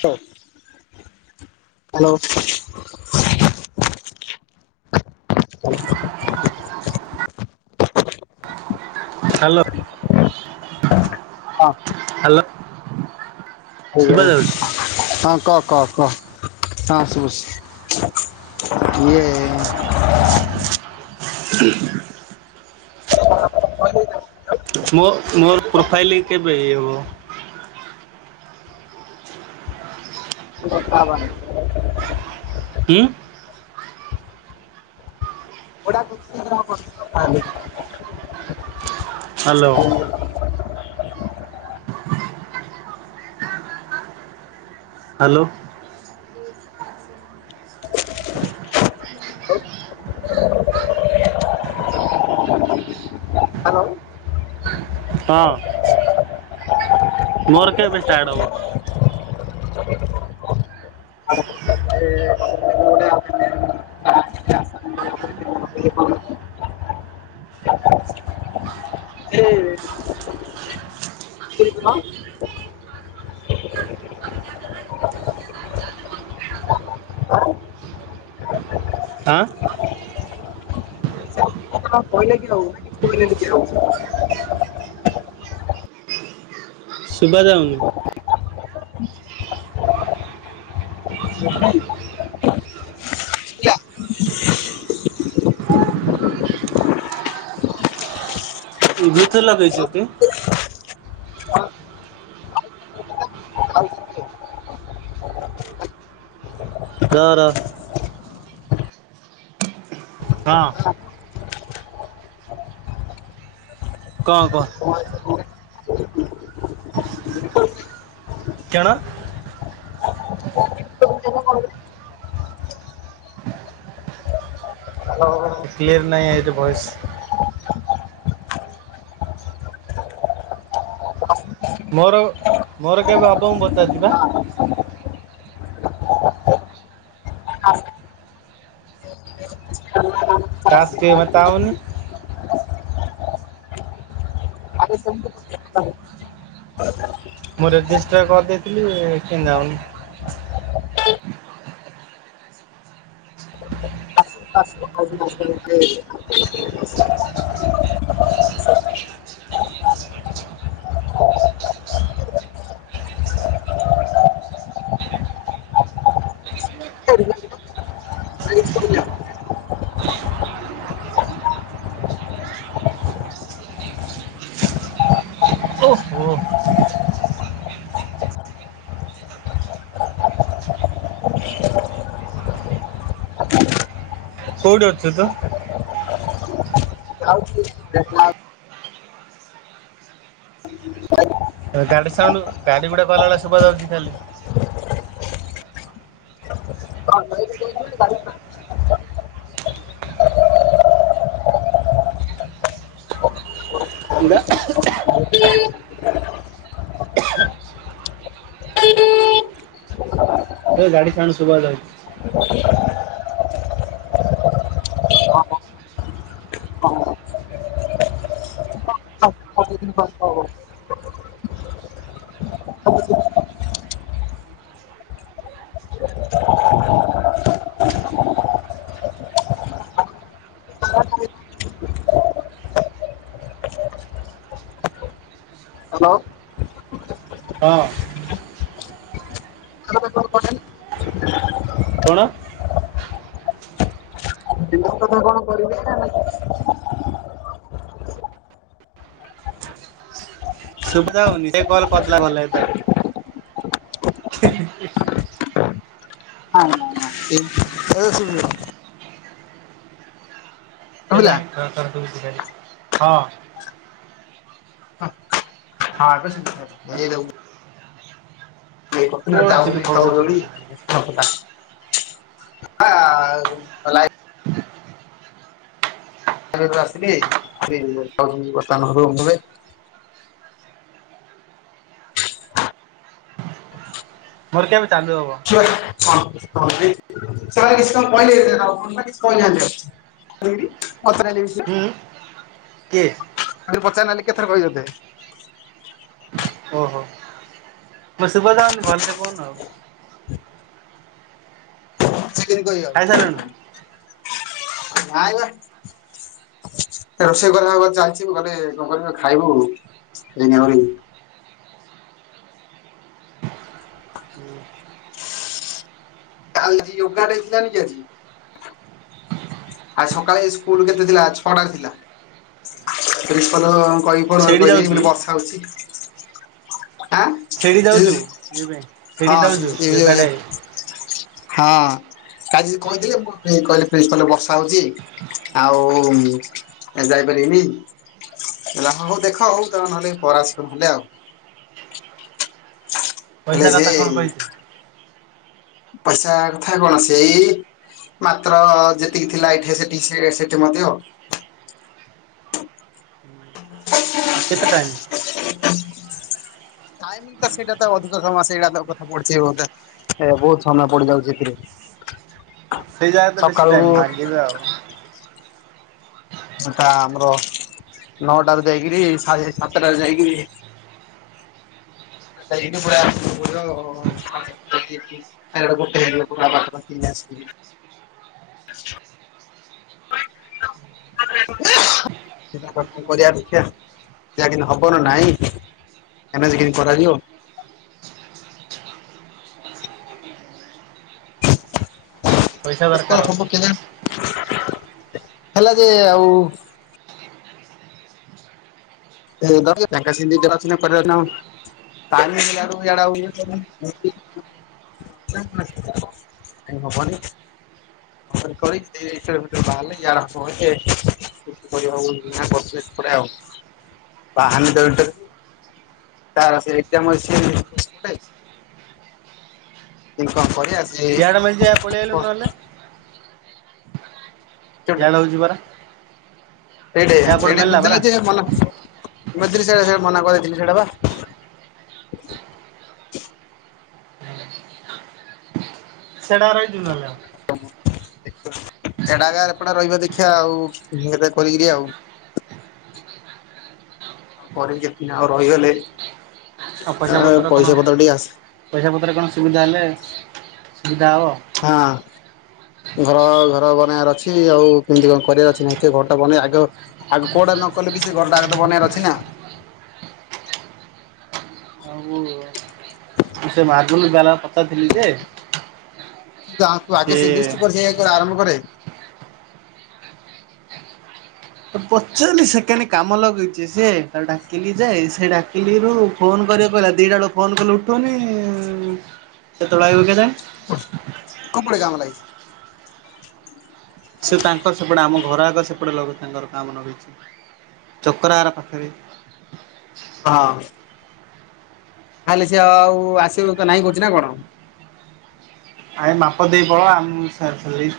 ତ। Hello. [inaudible] Hello. ହଁ। Hello. Shubha ଯାଉଛି ହଁ କ କ କ। ହଁ କହୁଚି ଇଏ [unintelligible] [unintelligible] ମୋ ମୋର ପ୍ରୋଫାଇଲ କେବେ ଇ ହବ? ପଥାବନ। ଉଁ। [unintelligible] ହ୍ୟାଲୋ। ହ୍ୟାଲୋ। ହଁ। ମୋର କେବେ ଷ୍ଟାର୍ଟ ହବ? ଆଁ। କଣ କହିଲେ କି ଆଉ ନା କିଛି କହିଲେ ନି କିଏ ଆଉ? ଶୁବା ଯାଉନି। [inaudible] ଏଇ ବ୍ଲୁଥ ଲଗେଇଛ କି? ର ର। ହଁ। କଣ କହ। [unintelligible] କିଅଣ। [unintelligible] କ୍ଲିୟର ନାଇ ଏଇ ଭଏସ। ମୋର ମୋର କେବେ ହବ ମୁଁ ପଚାରଚିବା। [inaudible] ଟାସ୍କ ଟିକେ ବିତା ଉନି। ଆଗେ ସେମତି [unintelligible] [unintelligible] ମୁଁ ରେଜିେଷ୍ଟର କରିଦେଇଥିଲି କେନ୍ ଯାଉନି। [unintelligible] ସେ ଓହୋ କୋଉଠି ଅଛତ? ଆଉ [unintelligible] ଆଚ୍ଛା [inaudible] ଗାଡି ସାଉଣ୍ଡ ଗାଡି ଗୁଡା କହିଲାବେଳେ ଶୁବା ଯାଉଛି ଖାଲି। ସେମାନେ କଣ୍ଟା। ସେ ଗାଡି ସାଉଣ୍ଡ ସୁବା ଯାଉଚି। ହ ହଁ। କ [inaudible] କଣ? କଣ କରିବେ ନାଇଁ? ସୁବିଧା ହଉନି ସେ କଲ କରିଦେଲା ଭଲ ହେଥାନ୍ତା। ହ ହଁ ହଁ ହଁ। କେ ସୁବ [inaudible] ସେଟାହିଁ ଖର ଖର ଶୁଭୁଚି ଖାଲି ହଁ। ହଁ ଏବେ ସୁବୁଥାଏ ଏ ଦବୁ। କୋଉଠି ଥିଲି ତ ଫଡ୍ ଫଡ୍ ଶୁଭୁଥିଲା ଖାଲି। ଦ [inaudible] ଭଲ [inaudible] ଖାଇବାକୁ ଆସିଲି ସେ ବର୍ତ୍ତମାନ ବର୍ତ୍ତମାନ ରୁମରେ। ମୋର କେବେ ଚାଲୁ ହବ? ହଁ [inaudible] ହ [inaudible] ସେମାନେ କିଛିତ କହିଲେନି କଣନାଁ କିଛି କହିନାହାନ୍ତି ଆଉ? ହୁଁ କିଏ? ଆଉରି ପଚାରି ନାହାନ୍ତି କେତଥର କହିିବି ତତେ। ଓହୋ। ମୁଁ ଶୁଭା ଯାଉନି ଭଲସେ କହୁନୁ ଆଉ। ଚିକେନ୍ କରିବା ଆଉ। ଖାଇସାରିଲୁଣୁ ନଇବେ। ଏ ରୋଷେଇ କରିବା ପା ଚାଲିଛିି କଲେ କଣ କରିବୁ ନାଁ ଖାଇବୁ ଏଇନା ଆଉ ଆଜି ୟୋଗା ଡେ ଥିଲା ଜାଣିଚୁ ଆଜି? ଆଜି ସକାଳେ ସ୍କୁଲ କେତେ ଥିଲା ଛଅଟା ଥିଲା ପ୍ରିନ୍ପାଲ ସେଇଠି କହିକି ଯାଉଚି [inaudible] କହିଦେଲି ମୁଁ କହିଲି ବର୍ଷା ସେଇଠି ଯାଉଚୁ ହଉଛି। ଇଏ ପାଇଁ ଆଁ ସେଇଠି ହଁ ଯାଉଚୁ ସେ ଯୋଗାଡେ ଏ ଯଛି [unintelligible] ହଁ ଆଜି କହିଥିଲେ ମୋ [unintelligible] ବର୍ଷା ହଉଚି ଆଉ ମୁଁ ଯାଇପାରିବିନି। କହିଲେ ହଉ ହଉ ଦେଖ ହଉ ତମେ ନହଲେ ପରେ ଆସିବ ନହେଲେ ଆଉ। ହେଲେ ପଇସା କଥା କଣ ସେ କହିଛେ? ପଇସା କଥା କଣ ସେଇ ମାତ୍ର ଯେତିକି ଥିଲା ଏଠି ସେତିକି ସେ ସେଠି ମଧ୍ୟ। କେତେ ଟାଇମ୍? ଟାଇମ ତ ସେଇଟା ତ ଅଧିକ ସମୟ ସେଇଟା ତ କଥା ପଢୁଛି ବୋଧେ। ଏ ବହୁତ ସମୟ ପଡି ଯାଉଛି ଏଥିରେ। ସେଇ ଜାଏ ତ ବେଶୀ ସକାଳୁ ଟାଇମ ମାଗିବେ ଆଉ। ତା ଆମର ନଅଟାରୁ ଯାଇକିରି ସାଢ଼େ ସାତଟାରୁ ଯାଇକରି [unintelligible] ଆ ଗୋଟେ [inaudible] [inaudible] [unintelligible] ହବ ନା ନାଇଁ [inaudible] କେମିତି କରାଯିବ। ପଇସା ଦରକାର [inaudible] ହେଲା ଯେ ଆଉ। [unintelligible] କରିବା ନାଉ। ଟାଇମି [unintelligible] [inaudible] ହବନି? [inaudible] ପାହାନ [unintelligible] ତାର ସେ ଏକଜାମ ଅଛି [unintelligible] କେମିତି କ କରିବା ଇଆଡେ ମିଳିଯିବ ପଳେଇ ଆଇଲୁ ନହେଲେ ସେ? ୟଆଡେ ହେଉଛି ପରା। ୟା [unintelligible] କୋଉଠି ମିଳିଲା ପରା ସେଇଟା ବା। ସେଡ଼ାର ଏଇ ଜୁଲ [unintelligible] ରହିବା ଦେଖିବା ଆଉ [unintelligible] କରିକିରି ଆଉ। କରିକି [unintelligible] ଆଉ ରହିଗଲେ ଆଉ ପଇସା ଆ ପତ୍ର କଣ ପଇସା ପତ୍ର ଟିକେ ଆସେ ପଇସା ପତ୍ର କଣ ସୁବିଧା ହେଲେ ସୁବିଧା ହବ। ହଁ। ଘର ଘର ବନେଇବାର ଅଛି ଆଉ କେମିତି କଣ କରିବାର ଅଛି ନାଇ ଘର ଟା ବନେଇ ଆଗ ଆଗ କଉଟା ନ କଲେ ବି ସେ ଘରଟାଗ ତ ବନେଇବା ର ଅଛି ନା। [inaudible] ମୁଁ ସେ ମାଗୁନୀ ବାଲା ପଚାର ଥିଲି ଯେ। ସେ [unintelligible] ସେ ଆରଭ କରେ। ତ ପଚିଲି ସେକଣ୍ଡ କାମ ଲଗେଇଛି ସିଏ ତା ଡାକିଲି ଯାଏ ସେ ଡାକିଲିରୁ ଫୋନ କରିବାକୁ କହିଲା ଦିଟା ବେଳକୁ ଫୋନ୍ କଲେ ଉଠେଉ ନି ସେତେବେଳେ ଆଇିବ କେଜାଣି। [unintelligible] ସେ ତାଙ୍କର ସେପଟେ ଆମ ଘର ଆଗ ସେପଟେ ଲଗେବୁ ତାଙ୍କର। [inaudible] ଚକରାର ପାଖରେ। ହଁ। ତାହଲେ ସି ଆଉ ଆସିବ ତ ନାଇଁ କହୁଛି ନା କଣ? ଆ ମାପ ଦେଇ ପଳା [unintelligible] [unintelligible]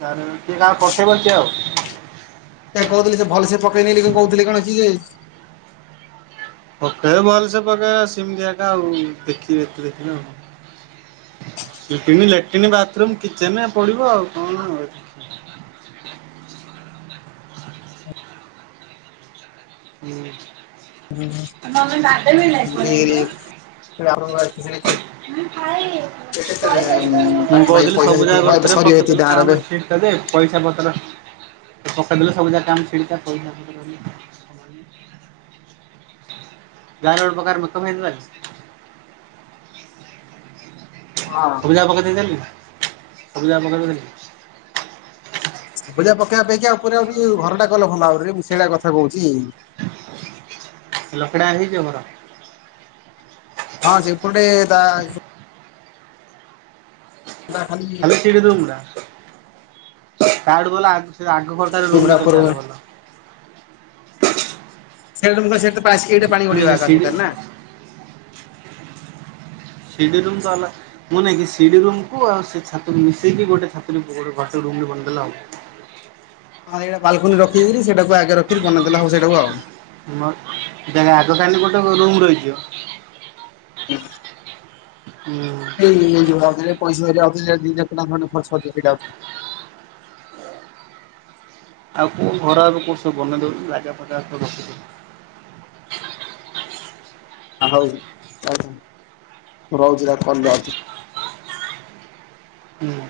କାହା ପଠେଇ ପାରୁଛ ଆଉ। ତା କହୁଥିଲ ସେ ଭଲ ସେ ପକେଇ ନେଲି କଣ କହୁଥିଲୁ କଣ କି? ପକେଇବା ଭଲସେ ପକେଇବା ସେମିତିଆ କା ଆଉ ଦେଖିବ ଏତେ ଦେଖିନ ଆଉ। [inaudible] ଲାଟ୍ରନ୍ ବାଥରୁମ କିଚେନ ପଡିବ ଆଉ କଣ ଆଉ। ହୁଁ। ମମି ବାଡେଇବେନି ଏପଟେ [unintelligible] ମୁଁ ପାଖାପାଖି କହୁଥିଲି ପଇସା ସବୁ ସେତିକି ଜାଗ ହଁ ଏବେ କରିଥିଲେ ସରିବ ଏତିକି ପକେଇଥିଲେ ଟଙ୍କାର ଏବେ କାମ ଅଛି ତବେ ପଇସା ପତ୍ର ପକେଇଦେଲେ ସବୁ ଜା କାମ ଛିଡ଼ିଜା ପଇସା ପତ୍ର ଗାରଲ ପ୍ରକାର ମତ ଭାଇରସ୍ ହଁ। ପଜା ପକେଇ ଦେଇଦଲି ସବୁଜା ପକେଇ ଦେଇଦେଲି। ଭୁଜା ପକେଇଆ ପାଇଁକା ଉପରେ ଆଉ ଟିକେ ଘର ଟା କଲ ଭଲ ଭାବରେ ମୁଁ ସେଇଟା କଥା କହୁଛି। ଲକ୍ଷେ ଟଙ୍କା ରେ ହେଇଯିବ ଘର? ହଁ ସେପଟେ ତା ତା ଖାଲି ତା ଠୁ ଭଲ ଆଗ ଆଘ ପଟ ରୁମ୍ ଗୁମୁଡା ଟା ହୁଅନ୍ତା ଉପରକୁ ଲେ ଭଲ। ସେଇଟୁ ମୁଁ କଇଲି ସେ ଏଇଟେ ପାଣି ଗଡିବା ଏକ ସିଡି ସେଇଟା ନା। ଶିଡି ରୁମ [unintelligible] ମୁଁ ନାଇକି ସିଢି ରୁମକୁୁ ଆଉ ସେ ଛାତ ମିଶେଇକି ଗୋଟେ ବଡ ରୁମ୍ ଟେ ବନେଇ ଦେଲେ ହବ ଆଉ। ହଁ ଏଇଟା ବାଲକୁନି ରଖିରି ସେଟାକୁ ଆଗରେ ରଖି ବନେଇ ଦେଲେ ହଉ ସେଟାକୁ ଆଉ। ମୋ ଜା ଆଗକାନିରେ ଗୋଟେ ରୁମ୍ ରହିଯିବ। ହ ହୁଁ। ଏଇ ମଝିରେ ପଇସା [unintelligible] ଖର୍ଇଟା ଆଉ କୋ ଘର କୋଣ ସବ ବନେଇ ଦଉଛି ଲାଗା ଫଜା ସବୁ ରଖିଦଉଛି ହଉ ରହୁଛି କିଲ ଆଉଛି। ହୁଁ।